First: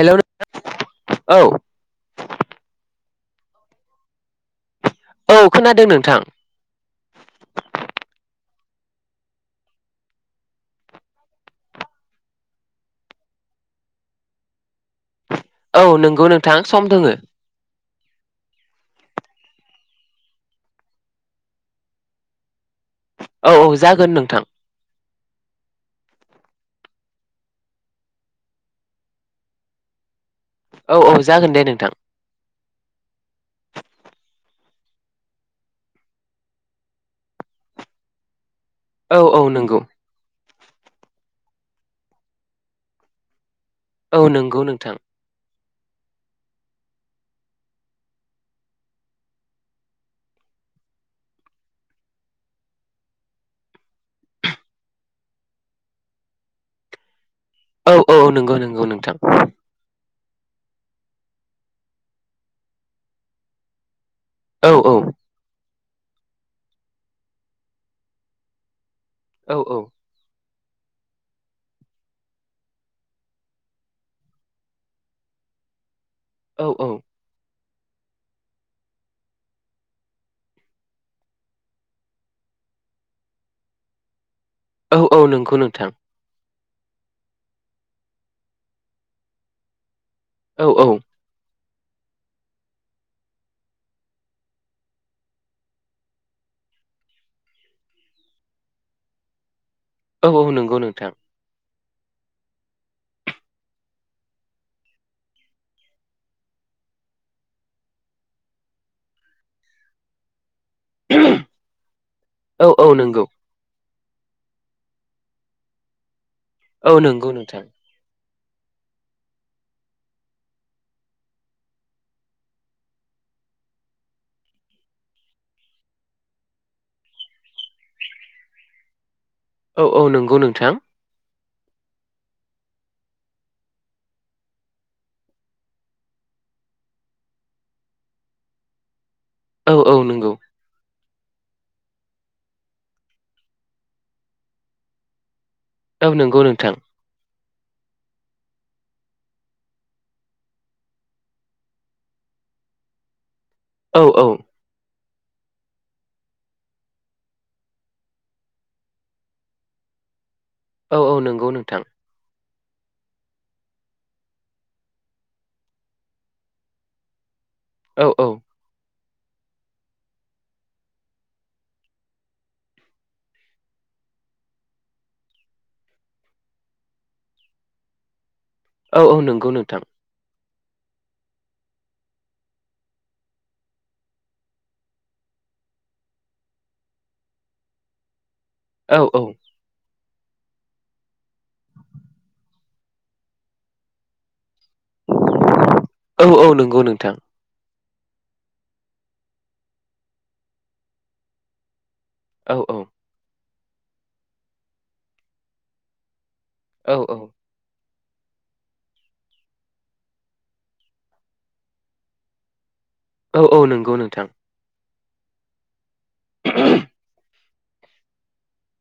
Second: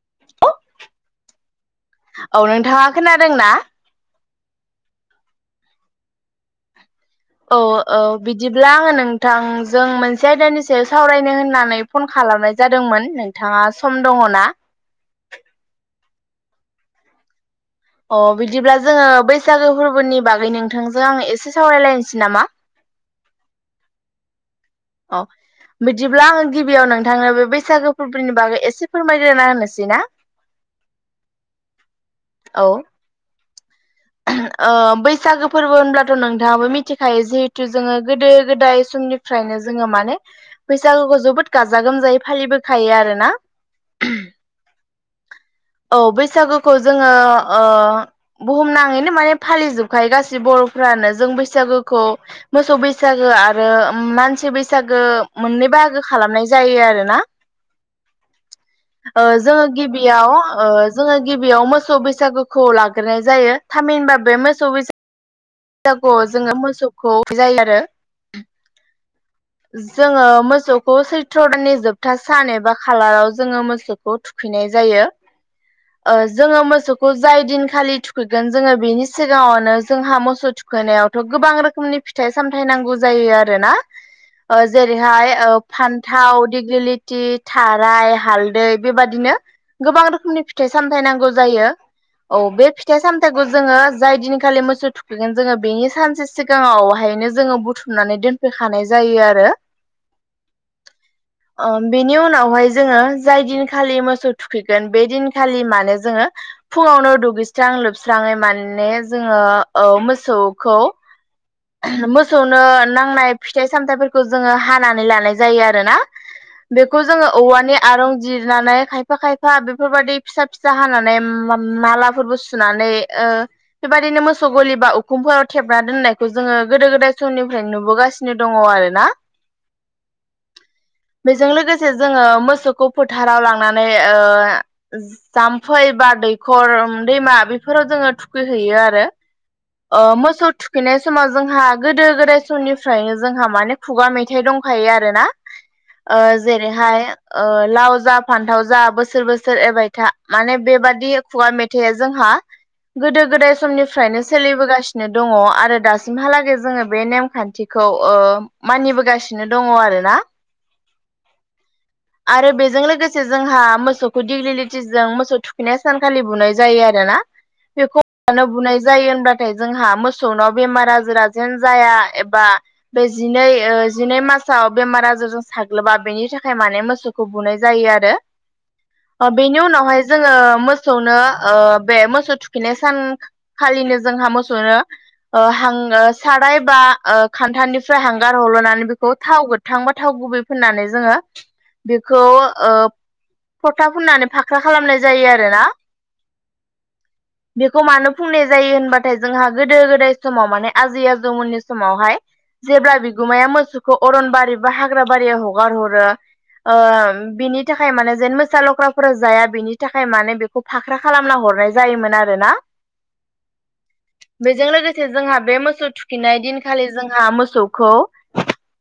हेल' औ‌। खोनादों ना। औ खोनादों नोंथां। औ औ बिदिब्ला आङो नोंथांजों मोनसे आयदानि सायाव सावरायनो होननानै फन खालाम। खालामनाय जादोंमोन नोंथाङा सम दङना। औ नोंगौ नोंथां सम दोङो। अ बिदिब्ला जोङो बैसागो फोरबोनि बागै नोंथांजों आङ एसे सावरायलायनोसै नामा। औ औ जागोन नोंथां। औ। बिदिब्ला आङो गिबियाव नोंथांनो बे बैसागो फोरबोनि बागै एसे फोरमायल्रना होनोसै ना। औ औ जागोन दे नोंथां‌ औ बैसागो फोरबो होनब्लाथ' नोंथाङाबो मिथिखायो जिहेथु जोङो गोदो गोदाय औ औ समनिफ्रायनो नंगौ जोङो माने बैसागुखौ जोबोद गाजा गोमजायै फालिबोखायो आरो ना! औ नंगौ नोंथां। औ बैसागुखौ जोङो ओ बुहुमना आरैनो माने फालिजोबखायो गासै बर'फ्रानो जों बैसागोखौ मोसौ बैसागो आरो। उम मानसि बैसागो मोननै बाहागो खालामनाय जायो आरो ना। औ अ नंगौ नंगौ नोंथां। जोङो गिबियाव ओ जोङो गिबियाव मोसौ बैसागुखौ लाग्रोनाय जायो थामिनबा बे मोसौ औ औ बैसागुआव जोङो मोसौखौ थुखैनाय जायो आरो। औ औ जोङो मोसौ मोसौखौ सैथ्र' दाननि जोबथा सान एबा खालाराव जोङो मोसौखौ थुखैनाय जायो। ओ जोङो औ मोसौखौ जाय दिन खालि थुखै जेन जोङो बेनि सिगाङावनो जोंहा मोसौ थुखैनायावथ' गोबां रोखोमनि फिथाइ सामथायाइ नांगौ जायो। आरोना ओ औ औ जेरैहाय नंगौ ओ नोंथां फान्थाव दिग्लिलिथि थाराय हालदै बेबादिनो गोबां रोखोम नि औ फिथाइ औ सामथाय नांगौ जायो औ बे फि फिथाइ सामथाइखौ जोङो जाय दिनखालि मोसौ थुखैगोन जोङो बेनि सानसे सिगाङावहायनो जोङो बुथुम फुनानै दोनफैखानाय जायो आरो औ औ नंगौ नोंथां अ बेनि उनावहाय जोङो जाय दिनखालि मोसौ थुखैगोन बे दिनखालि मानो जोङो फुङावनो दुगैस्रां लोबस्राङै माने जोङो औ‌ मोसौखौ एह मोसौनो औ औ नंगौ नांनाय फिथाइ सामथाइफोरखौ जोङो हानानै लानाय जायो आरोना औ बेखौ जोङो नंगौ नोंथां औवानि आरं जिरनानै ओ बेबायदिनो मोसौ गलि बा उखुमफोराव थेबना दोननाय खौ जोङो गोदो गोदाय समनिफ्राय नुबोगासिनो दङ आरो ना औ औ नंगौ नोंथां बेजों लोगोसे जोङो मोसौखौ फोथाराव लांनानै ओ जाम्फै बा दैखर उम दैमा बेफोराव जोङो थुखैहैयो आरो औ औ अ नंगौ मोसौ थुखै थुखैनाय समाव जोंहा गोदो गोदाय समनिफ्रायनो जोंहा माने खुगा मेथाइ दंखायो आरोना औ ओ नंगौ नोंथां जेरैहाय ओ लाव जा फान्थाव जा बोसोर बोसोर एरबायथा माने बेबादि खुगा मेथाइआ जोंहा जोंहा गोदो गोदाय औ समनिफ्रायनो औ सोलिबोगासिनो दङ आरो आरो दासिमहालागै जोङो बे नेमखान्थिखौ ओ मानिबोगासिनो दङ आरोना औ औ नंगौ नोंथां आरो बेजों लोगोसे जोंहा मोसौखौ दिग्लिलिथिजों मोसौ थुखैनाय सानखालि बुनाय जायो आरोना बेखौ औ औ मानो बुनाय जायो होनबाथाय जोंहा मोसौनाव बेमार आजारा जेन जाया एबा बे जिनै ओ जिनै मास औ औ नंगौ बेनि नोंथां उनावहाय जोङो मोसौनो ओ बे मोसौ थुखैनाय सानखालिनो जोंहा मोसौनो ओ हां ओ साराय बा ओ खान्थालनिफ्राय हां गार हरल'नानै औ बेखौ थाव गोथांबा थाव गुबै फोनानै जोङो बेखौ ओ फथा फुननानै फाख फाख्रा खालामनाय जायो आरोना औ औ नंगौ नोंथां बे बेखौ मानो फुननाय जायो होनबाथाय जोंहा गोदो गोदाय समाव माने आजै आजौमोननि समावहाय औ जेब्ला औ बिगुमाया मोसौखौ अरनबारि बा हाग्रा बारियाव हगार हरो अओ औ औ बिनि थाखाय थाखाय माने जेन मोसा लख्राफोरा जाया बेनि थाखाय माने बेखौ फाख्रा खालामना हरनाय जायोमोन आरोना औ औ नंगौ नोंथां बेजों लोगोसे जोंहा बे मोसौ थुखैनाय दिनखालि जोंहा मोसौ मोसौखो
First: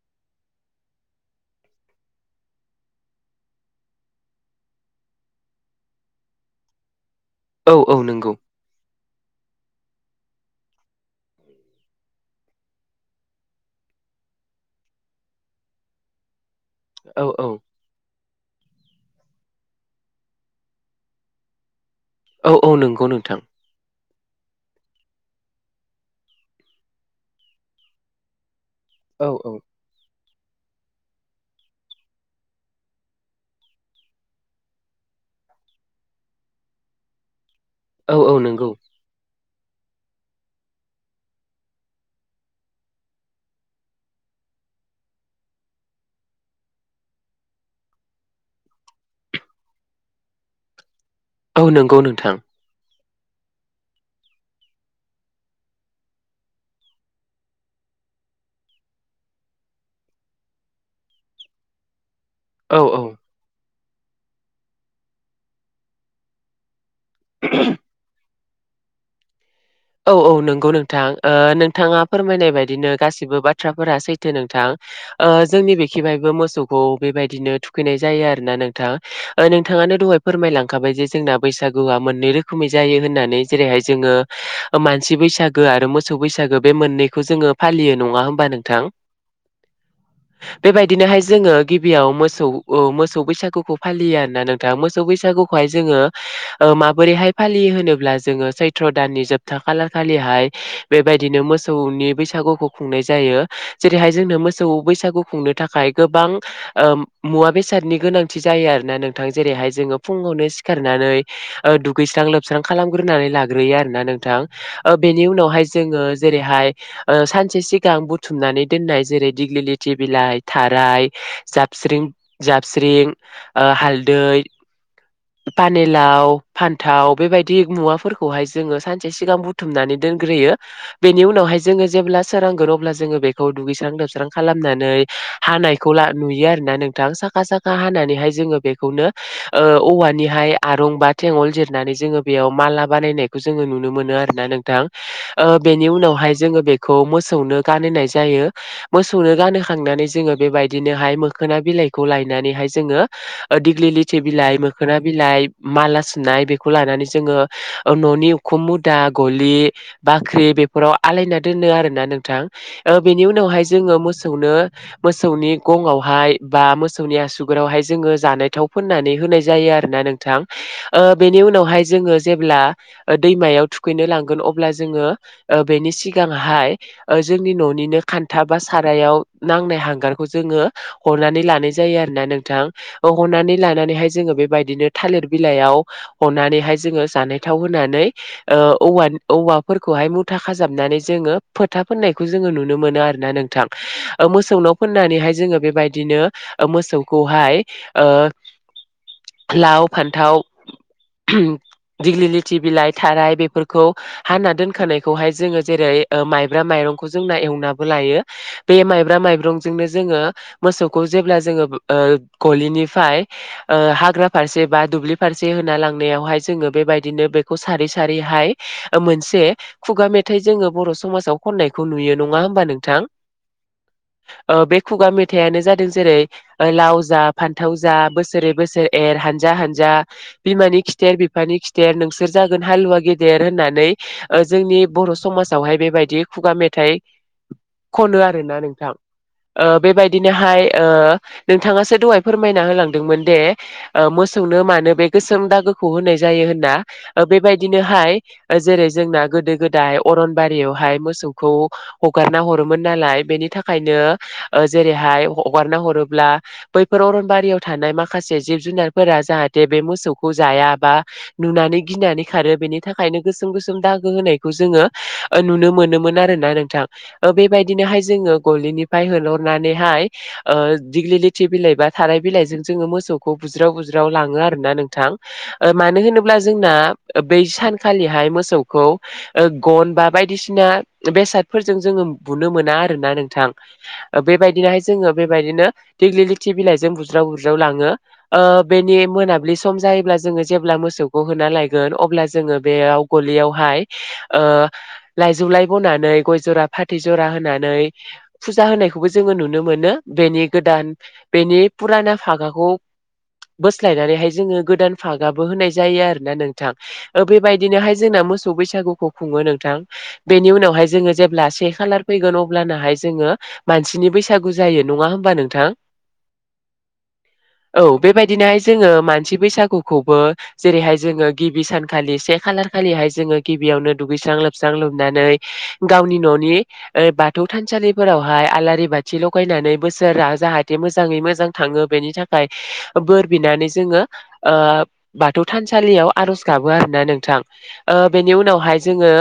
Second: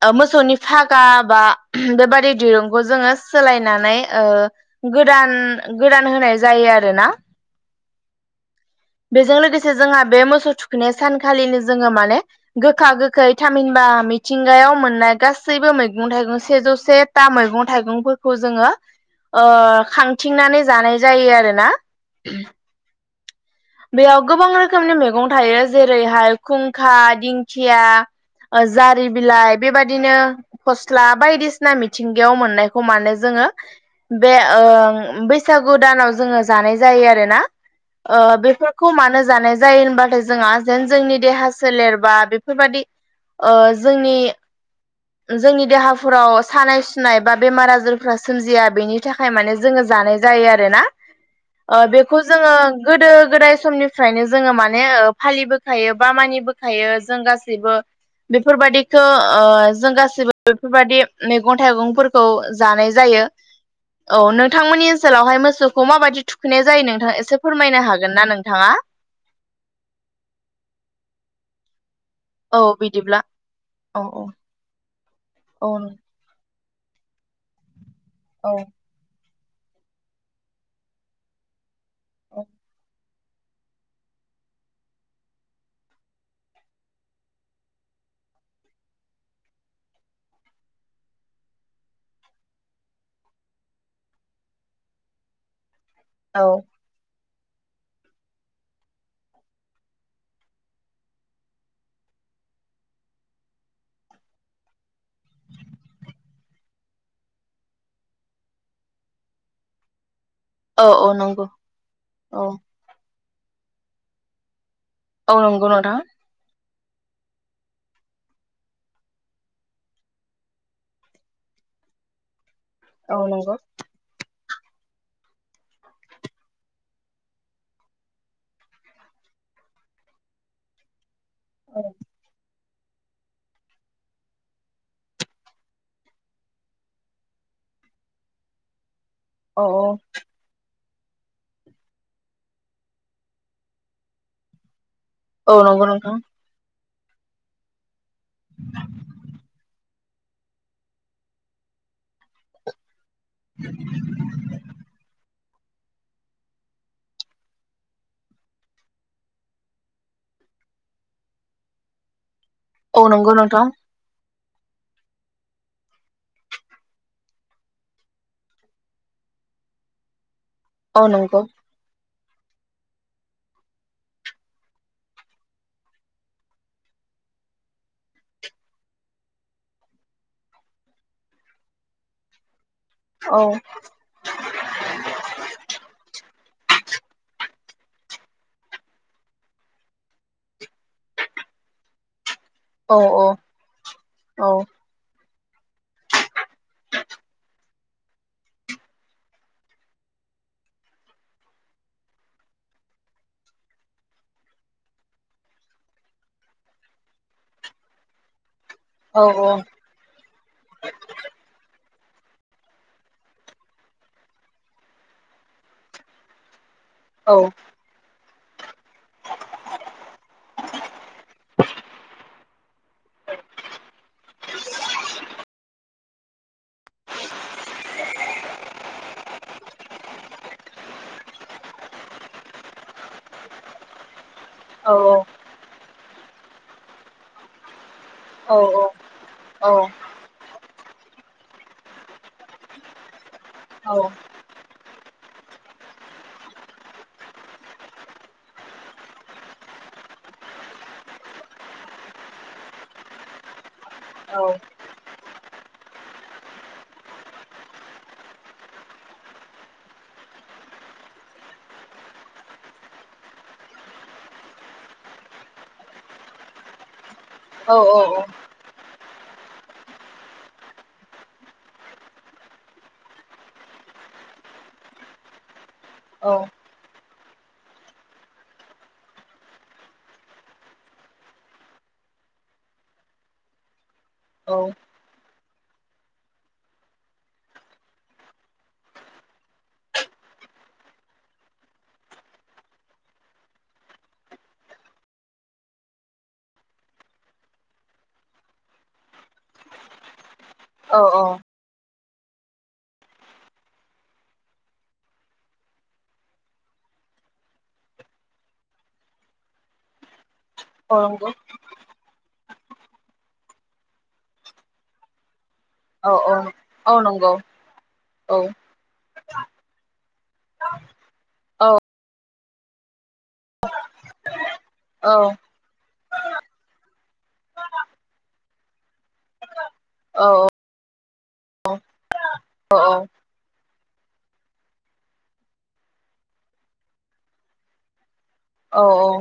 ओ मोसौनि फागा बा ओम बेबादि दिरुं बेखौ जोङो सोलायनानै ओ गोदान गोदान होनाय जायो आरोना औ औ नंगौ बेजों लोगोसे जोंहा बे मोसौ थुखैनाय सानखालिनो जोङो माने गोखा गोखै थामहिनबा मिथिंगायाव मोननाय गासैबो मैगं थाइगं सेजौ से औ था औ मैगं फोरखौ जोङो ओ खांथिंनानै जानाय जायो आरोना। औ औ नंगौ नोंथां बेयाव गोबां रोखोमनि मैगं थायो जेरैहाय खुंखा, दिंखिया। जारि औ औ बिलाइ बेबादिनो फस्ला बायदिसिना मिथिंगायाव मोननायखौ माने जोङो बे ओ बैसाग बैसागु दानाव जोङो जानाय जायो आरोना। ओ औ औ नंगौ बेफोरखौ मानो जानाय जायो होनबाथाय जोंहा जेन जोंनि देहा सोलेरबा बेफोरबादि ओ जोंनि। जोंनि देहाफोराव सानाय सुनाय बा बेमार आजारफ्रा सोमजिया बेनि थाखाय माने जोङो जानाय जायो आरोना औ ओ नंगौ बेखौ नोंथां जोङो गोदो गोदाय। समनिफ्रायनो जोङो माने ओ‌ फालिबोखायो बा मानिबोखायो जों गासैबो बेफोरबादिखौ ओ जों गाससिबो बेफोरबायादि मैगं थाइगंफोर गौ औ जानाय औ जायो औ नोंथांमोननि ओनसोलावहाय मोसौखौ माबायदि थुखैनाय जायो नों नोंथ एसे फोरमायनो हागोन ना नोंथाङा? औ औ नंगौ नोंथां ओ नोंथाङा। फोरमायनाय औ बायदिनो बिदिब्ला गासिबो बाथ्राफोरा औ सैथो नोंथां ओ जोंनि औ नों- बेखेबायबो मोसौ खौ बेबायदिनो थुखैनाय जायो औ आरोना नोंथां।। ओ नोंथाङानो दहाय फोरमायलांखाबाय जे जोंना बैसागुआ मोननै औ रोखोमै जायो होननानै। जेरैहाय जोङो मानसि बैसागो आरो मोसौ बैसागो बे मोननैखौ जोङो फालियो नङा होमबा नोंथां। [inaudible] बेबायदिनोहाय जोङो गिबियाव मोसौ ओ मोसौ बैसागुखौ फालियो आरोना नोंथां मोसौ बैसागुखौहाय जोङो औ ओ माबोरैहाय फालियो होनोब्ला जोङो सैथ्र' दाननि जोब सथा खालारखालिहाय बेबायदिनो मोसौनि बैसागुखौ खुंनाय जायो जेरैहाय जोंनो मोसौ बैसागु खुंनो थाखाय गोबां ओ मुवा बेसादनि गोनांथि जायो आरोना नोंथां ज। बेहाय जोङो। फुुंआवनो औ औ सिखारनानै नंगौ ओ दुगैस्रां औ लोबस्रां खालामग्रोनानै लाग्रोयो आरो ना नोंथां। ओ बेनि औ उनावहाय नंगौ नोंथां जोङो जेरैहाय ओ सानसे सिगां बुथुमनानै दोननाय जेरै दिग्लिलिथिे बिलाइ थाराय ज स्रिं जाबस्रिं औ नंगौ ओ हालदै। पानिलाव फान्थाव बेबायदि मुवाफोरखौहाय जोङो सानस सानसे सिगां बुथुमनानै दोनग्रोयो बेनि उनावहाय औ जोङो जेब्ला सोरांगोन अब्ला अब्ला जोङो बेखौ दुगैस्रां दोबस्रां खालामनानै हानायखौ नुयो आरोना नोंथां साखा साखा। हानानैहाय जोङो बेखौनो ओ औ औ औवानिहाय आरं बा थेंगल जिरनानै जोङो बेयाव माला बानायनायखौ जोङो नु नुनो मोनो आरोना नोंथां ओ औ नंगौ बेनि नोंथां उनावहाय जोंओ बेखौ मोसौनो गानहोनाय जायो मोसौनो गानहोखांनानै जोङो बेबायदिनोहाय मोखोना बिलाइखौ लायनानैहाय जोङो। ओ दिग्लि लिथि बिलाइ मोखोना बिलाइ माला सुनाय बेखौ लानानै जोङो न'नि उखुम मुदा गलि बाख्रि बेफोराव आलायना दोनो आरोना नोंथां। ओ औ बेनि नंगौ उनावहाय नोंथां जोङो मोस मोसौनो मोसौनि गंआवहाय बा मोसौनि आसुगुराव हाय जोङो जानाय थाव फोन्नानै हो होननाय जायो आरोना नोंथां औ ओ बेनि नंगौ उनावहाय जोङो जेब्ला दैमायाव थुखैनो लांगोन अब्ला जोङो ओ बेनि सिगांहाय ओ‌ जोंनि न'निनो खान्था बा सारायाव नांनाय हांगारखौ जोङो हरनानै लानाय जायो आरो ना नोंथां। औ हनानै लानानैहाय जोङो बेबायदिनो थालिर बिलाइयाव हनानैहाय जोङो जानाय थावो। नायनानै ओ औवा औवाफोरखौहाय मुथा खाजाबनानै जोङो फोथा फोननाय जोंङो नोनो औ मोनो औ आरोना नोंथां अ औ मोसौनो फोननानैहाय जोङो बेबायदिनो मोसौखौहाय अ। लाव फान्थाव दिगलिलि थि बिलाइ थाराय बेफोरखौ हाना दोनखानायखौहाय जोङो जेरै माइब्रा माइरंखौ जों एवनाबो लायो बे माइब्रा औ माइब्रंजोंनो जोङो मोसौखौ जेब्ला जोङो ओ गलिनिफ्राय अ हाग्रा फारसे बा दुब्लि फारसे होना लांनायावहाय जोङो बेबाय दिनो औ बेखौ सारै सारहाय मोनसे खुगा मेथाइ जोङो बर' समाजाव खननायखौ नुयो। यो नङा होमबा नोंथां। [unintelligible] अ बे खुगा मेथाइानो जादों जेरै लाव जा फान्थाव जा बोसोरै बोसोर एर हानजा हानजा बिमानि खिथेर बिफानि खि थेर नोंसोर जागोन हालुवा गेदेर होननानै ओ जोंनि औ बर' समाजावहाय बेबायदि खुगा मेथाइ खनो औ आरोना नोंथां ओ बेबायदिनोहाय ओ नोंथाङासो दहाय फोरमायना होलांदोंमोन दे मोसौनो मानो बे गोसोम दागो खौ होनाय जायो होन ना ओ बेबायदिनोहाय जेरै जोंना गोदो गोदाय अरनबारियावहाय मोसौखौ हगारना हरोमोन नालाय बेनि थाखायनो ओ जेरैहाय हगारना हरोब्ला बैफोर अरनबारियाव थानाय माखासे जिब जुनारफोरा जाहाथे बे मोसौखौ जाया बा नुनानै गिनानै खारो बेनि थाखायनो गोसोम गोसोम दागो होनायखौ जोङो ओ नुनो मोनोमोन आरो ना नोंथां ओ बेबायदिनोहाय जोङो गलिनि फ्राय होहरनानैहाय ओ दिग्लि लथि बिलाइ बा थाराय बिलाइजों जोङो मोसौखौ बुज्राव बु ज्राव लाङो आरो ना नोंथां ओ मानो होनोब्ला औ जोंना बै सानखालिहाय मोसौखौ ओ गन बा बायदिसिना बेसादफोरजों जोङो बुनो मोना आरोना नोंथां बेबायदिनोहाय जोङो बेबायदिनो दिग्लिलिथि बिलाइजों बु ज्राव बुज्राव लाङो ओ बेनि मोनाब्लि सम जायो जोङो जेब्ला मोसौ खौ होना लायगोन अब्ला जोङो बेयाव गलियावहाय ओ लायजौलाय बनानै गय जरा फाथै जरा होननानै फुजा होनायखौबो जोङो नुनो मोन बेनि गोदान औ औ बेनि फुराना फागाखौ बोस्लायनानैहाय जोङो गोदान फागाबो होनाय जायो आरो ना नोंथां ओ बेबायदिनोहाय जोंना मोसौ बैसागुखौ खुङो नोंथां । बेनि उनावहाय औ जोङो नंगौ जेब्ला से खालार फैगोन अब्लानाहाय जोङो मानसिनि बैसागु जायो नङा होमबा नोंथां । औ औ औ नंगौ औ औ बेबायदिनोहाय जोङो मानसि बैसागुखौबो जेरैहाय जोङो गिबि औ सानखालि से खालारखालिहाय जोङो गिबियावनो दुगैस्रां लोबस्रां औ लोबनानै गावनि न'नि ओ बाथौ थानसालिफोरावहाय आलारि बाथि लगायनानै बोसोरा औ जाहा थे मोजाङै मोजां थाङो बेनि थाखाय औ बोर बिनानै जोङो ओ बाथौ थानसालियाव आर'ज गाबो आरोना नोंथां ओ बेनि उनावहाय औ जोङो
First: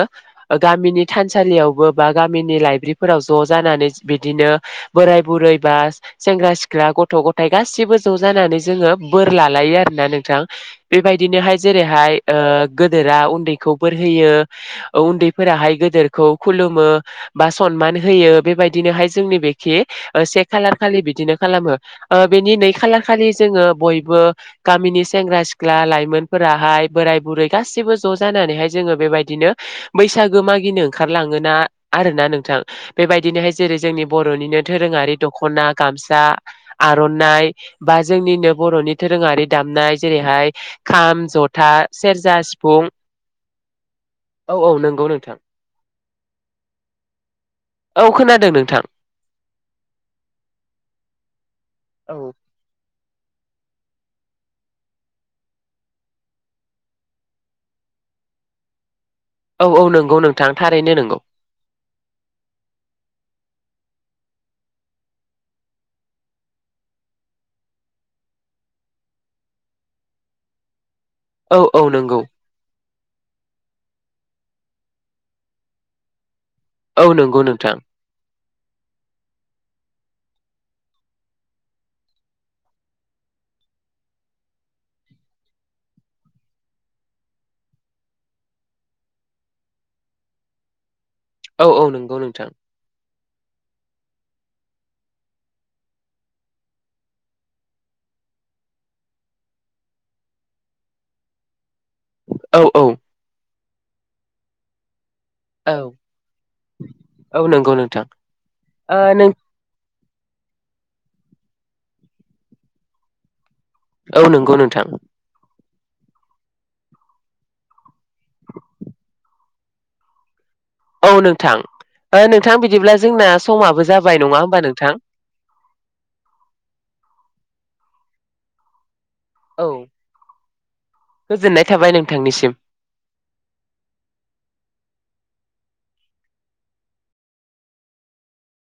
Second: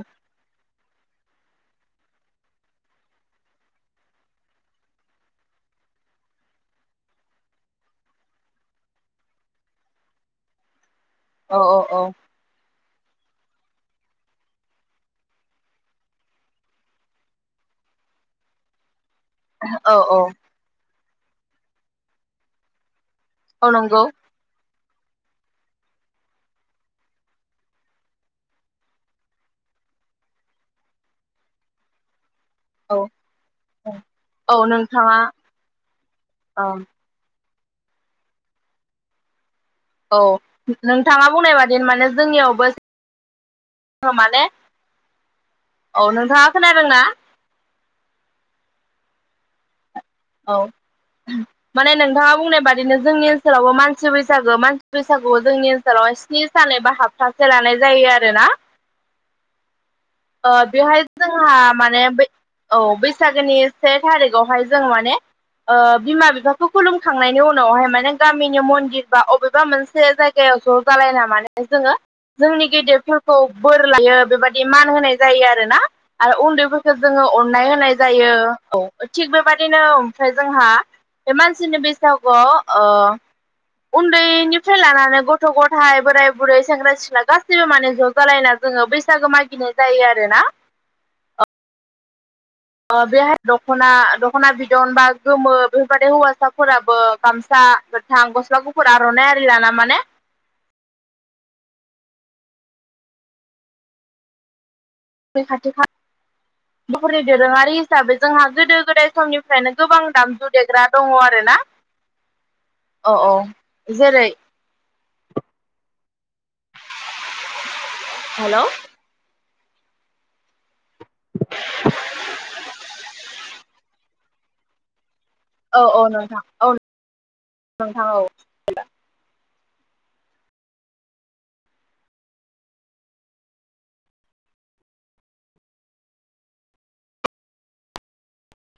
गामि नि थानसालियावबो बा गामिनि लाइब्रिफोराव ज' जानानै बिदिनो बोराय बुरै बा सेंग्रा सिख्ला गथ' गथाय गासिबो ज' जानानै जोङो बोर लालायो आरोना नोंथां । बेबायदिनोहाय औ जेरैहाय ओ गोदोरा उन्दैखौ बोर होैयो उन्दैफोराहाय गदोरखौ खुलुमो बा स नमान होयो बेबायदिनोहाय जोंनि बेखि औ ओ से खालार खालि बिदिनो खालामो ओ बेनि नै खालार खालि जोङो औ नंगौ बयबो गामिनि सेंग्रा सि ख्ला लाइमोनफोराहाय बोराय बुरै गासिबो ज' जानानैहाय जोङो बेबायदिनो बैसागो मागि नो ओंखारलाङोना आरोना नों थां औ बेबायदिनोहाय जेरै जोंनि औ बर'निनो दोरोङारि नोंथाङा दख'ना गामसा ओं आर'नाइ बा जोंनिनो बर'नि दोरोङारि दामनाय औ जेरैहाय खाम नोंथाङा बुंनाय जथा बादि माने सेरजा सिफुं जोंनियावबो माने औ औ नंगौ नोंथां औ नोंथाङा खोनादोंना? औ खोनादों नोंथां । औ माने नोंथाङा बुंनाय बादिनो जोंनि ओनसोलावबो मानसि बैसागो मानसि बैसागुआव जोंनि ओनसोलाव स्नि सान एबा हाबथासे लानाय जायो आरोना । औ औ नों बेवहाय जोंहा माने औ बैसागो गोनि से थारिखयावहाय जों माने ओ बिमा बिफाखौ खुलुमखांनायनि उनावहाय माने गामिनि मन्दिर बा अबेबा मोनसे जायगायाव ज' जालायना औ माने औ जोङो नंगौ जोंनि गेदेरफोरखौ बोर लायो बेबायदि मा न होनाय जायो आरो ना आरो उन्दैफोरखौ औ जोङो नंगौ अननाय नोंथां होनाय जायो । औ थिग बेबादिनो ओमफ्राय जोंहा बे मानसिनि बैसागुआव उन्दैनिफ्राय लानानै गथ' गथाय बोराय बुरै सेंग्रा सिख्ला गासैबो माने ज' जालायना जोङो बैसागो मागिनाय जायो आरो ना औ औ नंगौ नोंथां बेह दखना दख'ना बिदन बा गोमो बेफोरबदि हौवासाफोराबो गामसा थां गस्ला गुफुर आर'नाइ आरिलाना माने औ औ बेै औ खाथिखा बरनि औ दोरोङारि नंगौ नोंथां हिसाबै जोंहा गोदो ओ गोदाय नों समनिफ्रायनो गोबां दामजु देग्रा दङ आरो ना औ औ औ जेरै नंगौ नोंथां हेल' औ नोंथां नोंथां बिदिब्ला जोंना समाबो जाबाय नङा होमबा नोंथां औ औ नोंथां औ नोंथां औ औ गोजोननाय थाबाय नोंथांनिसिम [inaudible]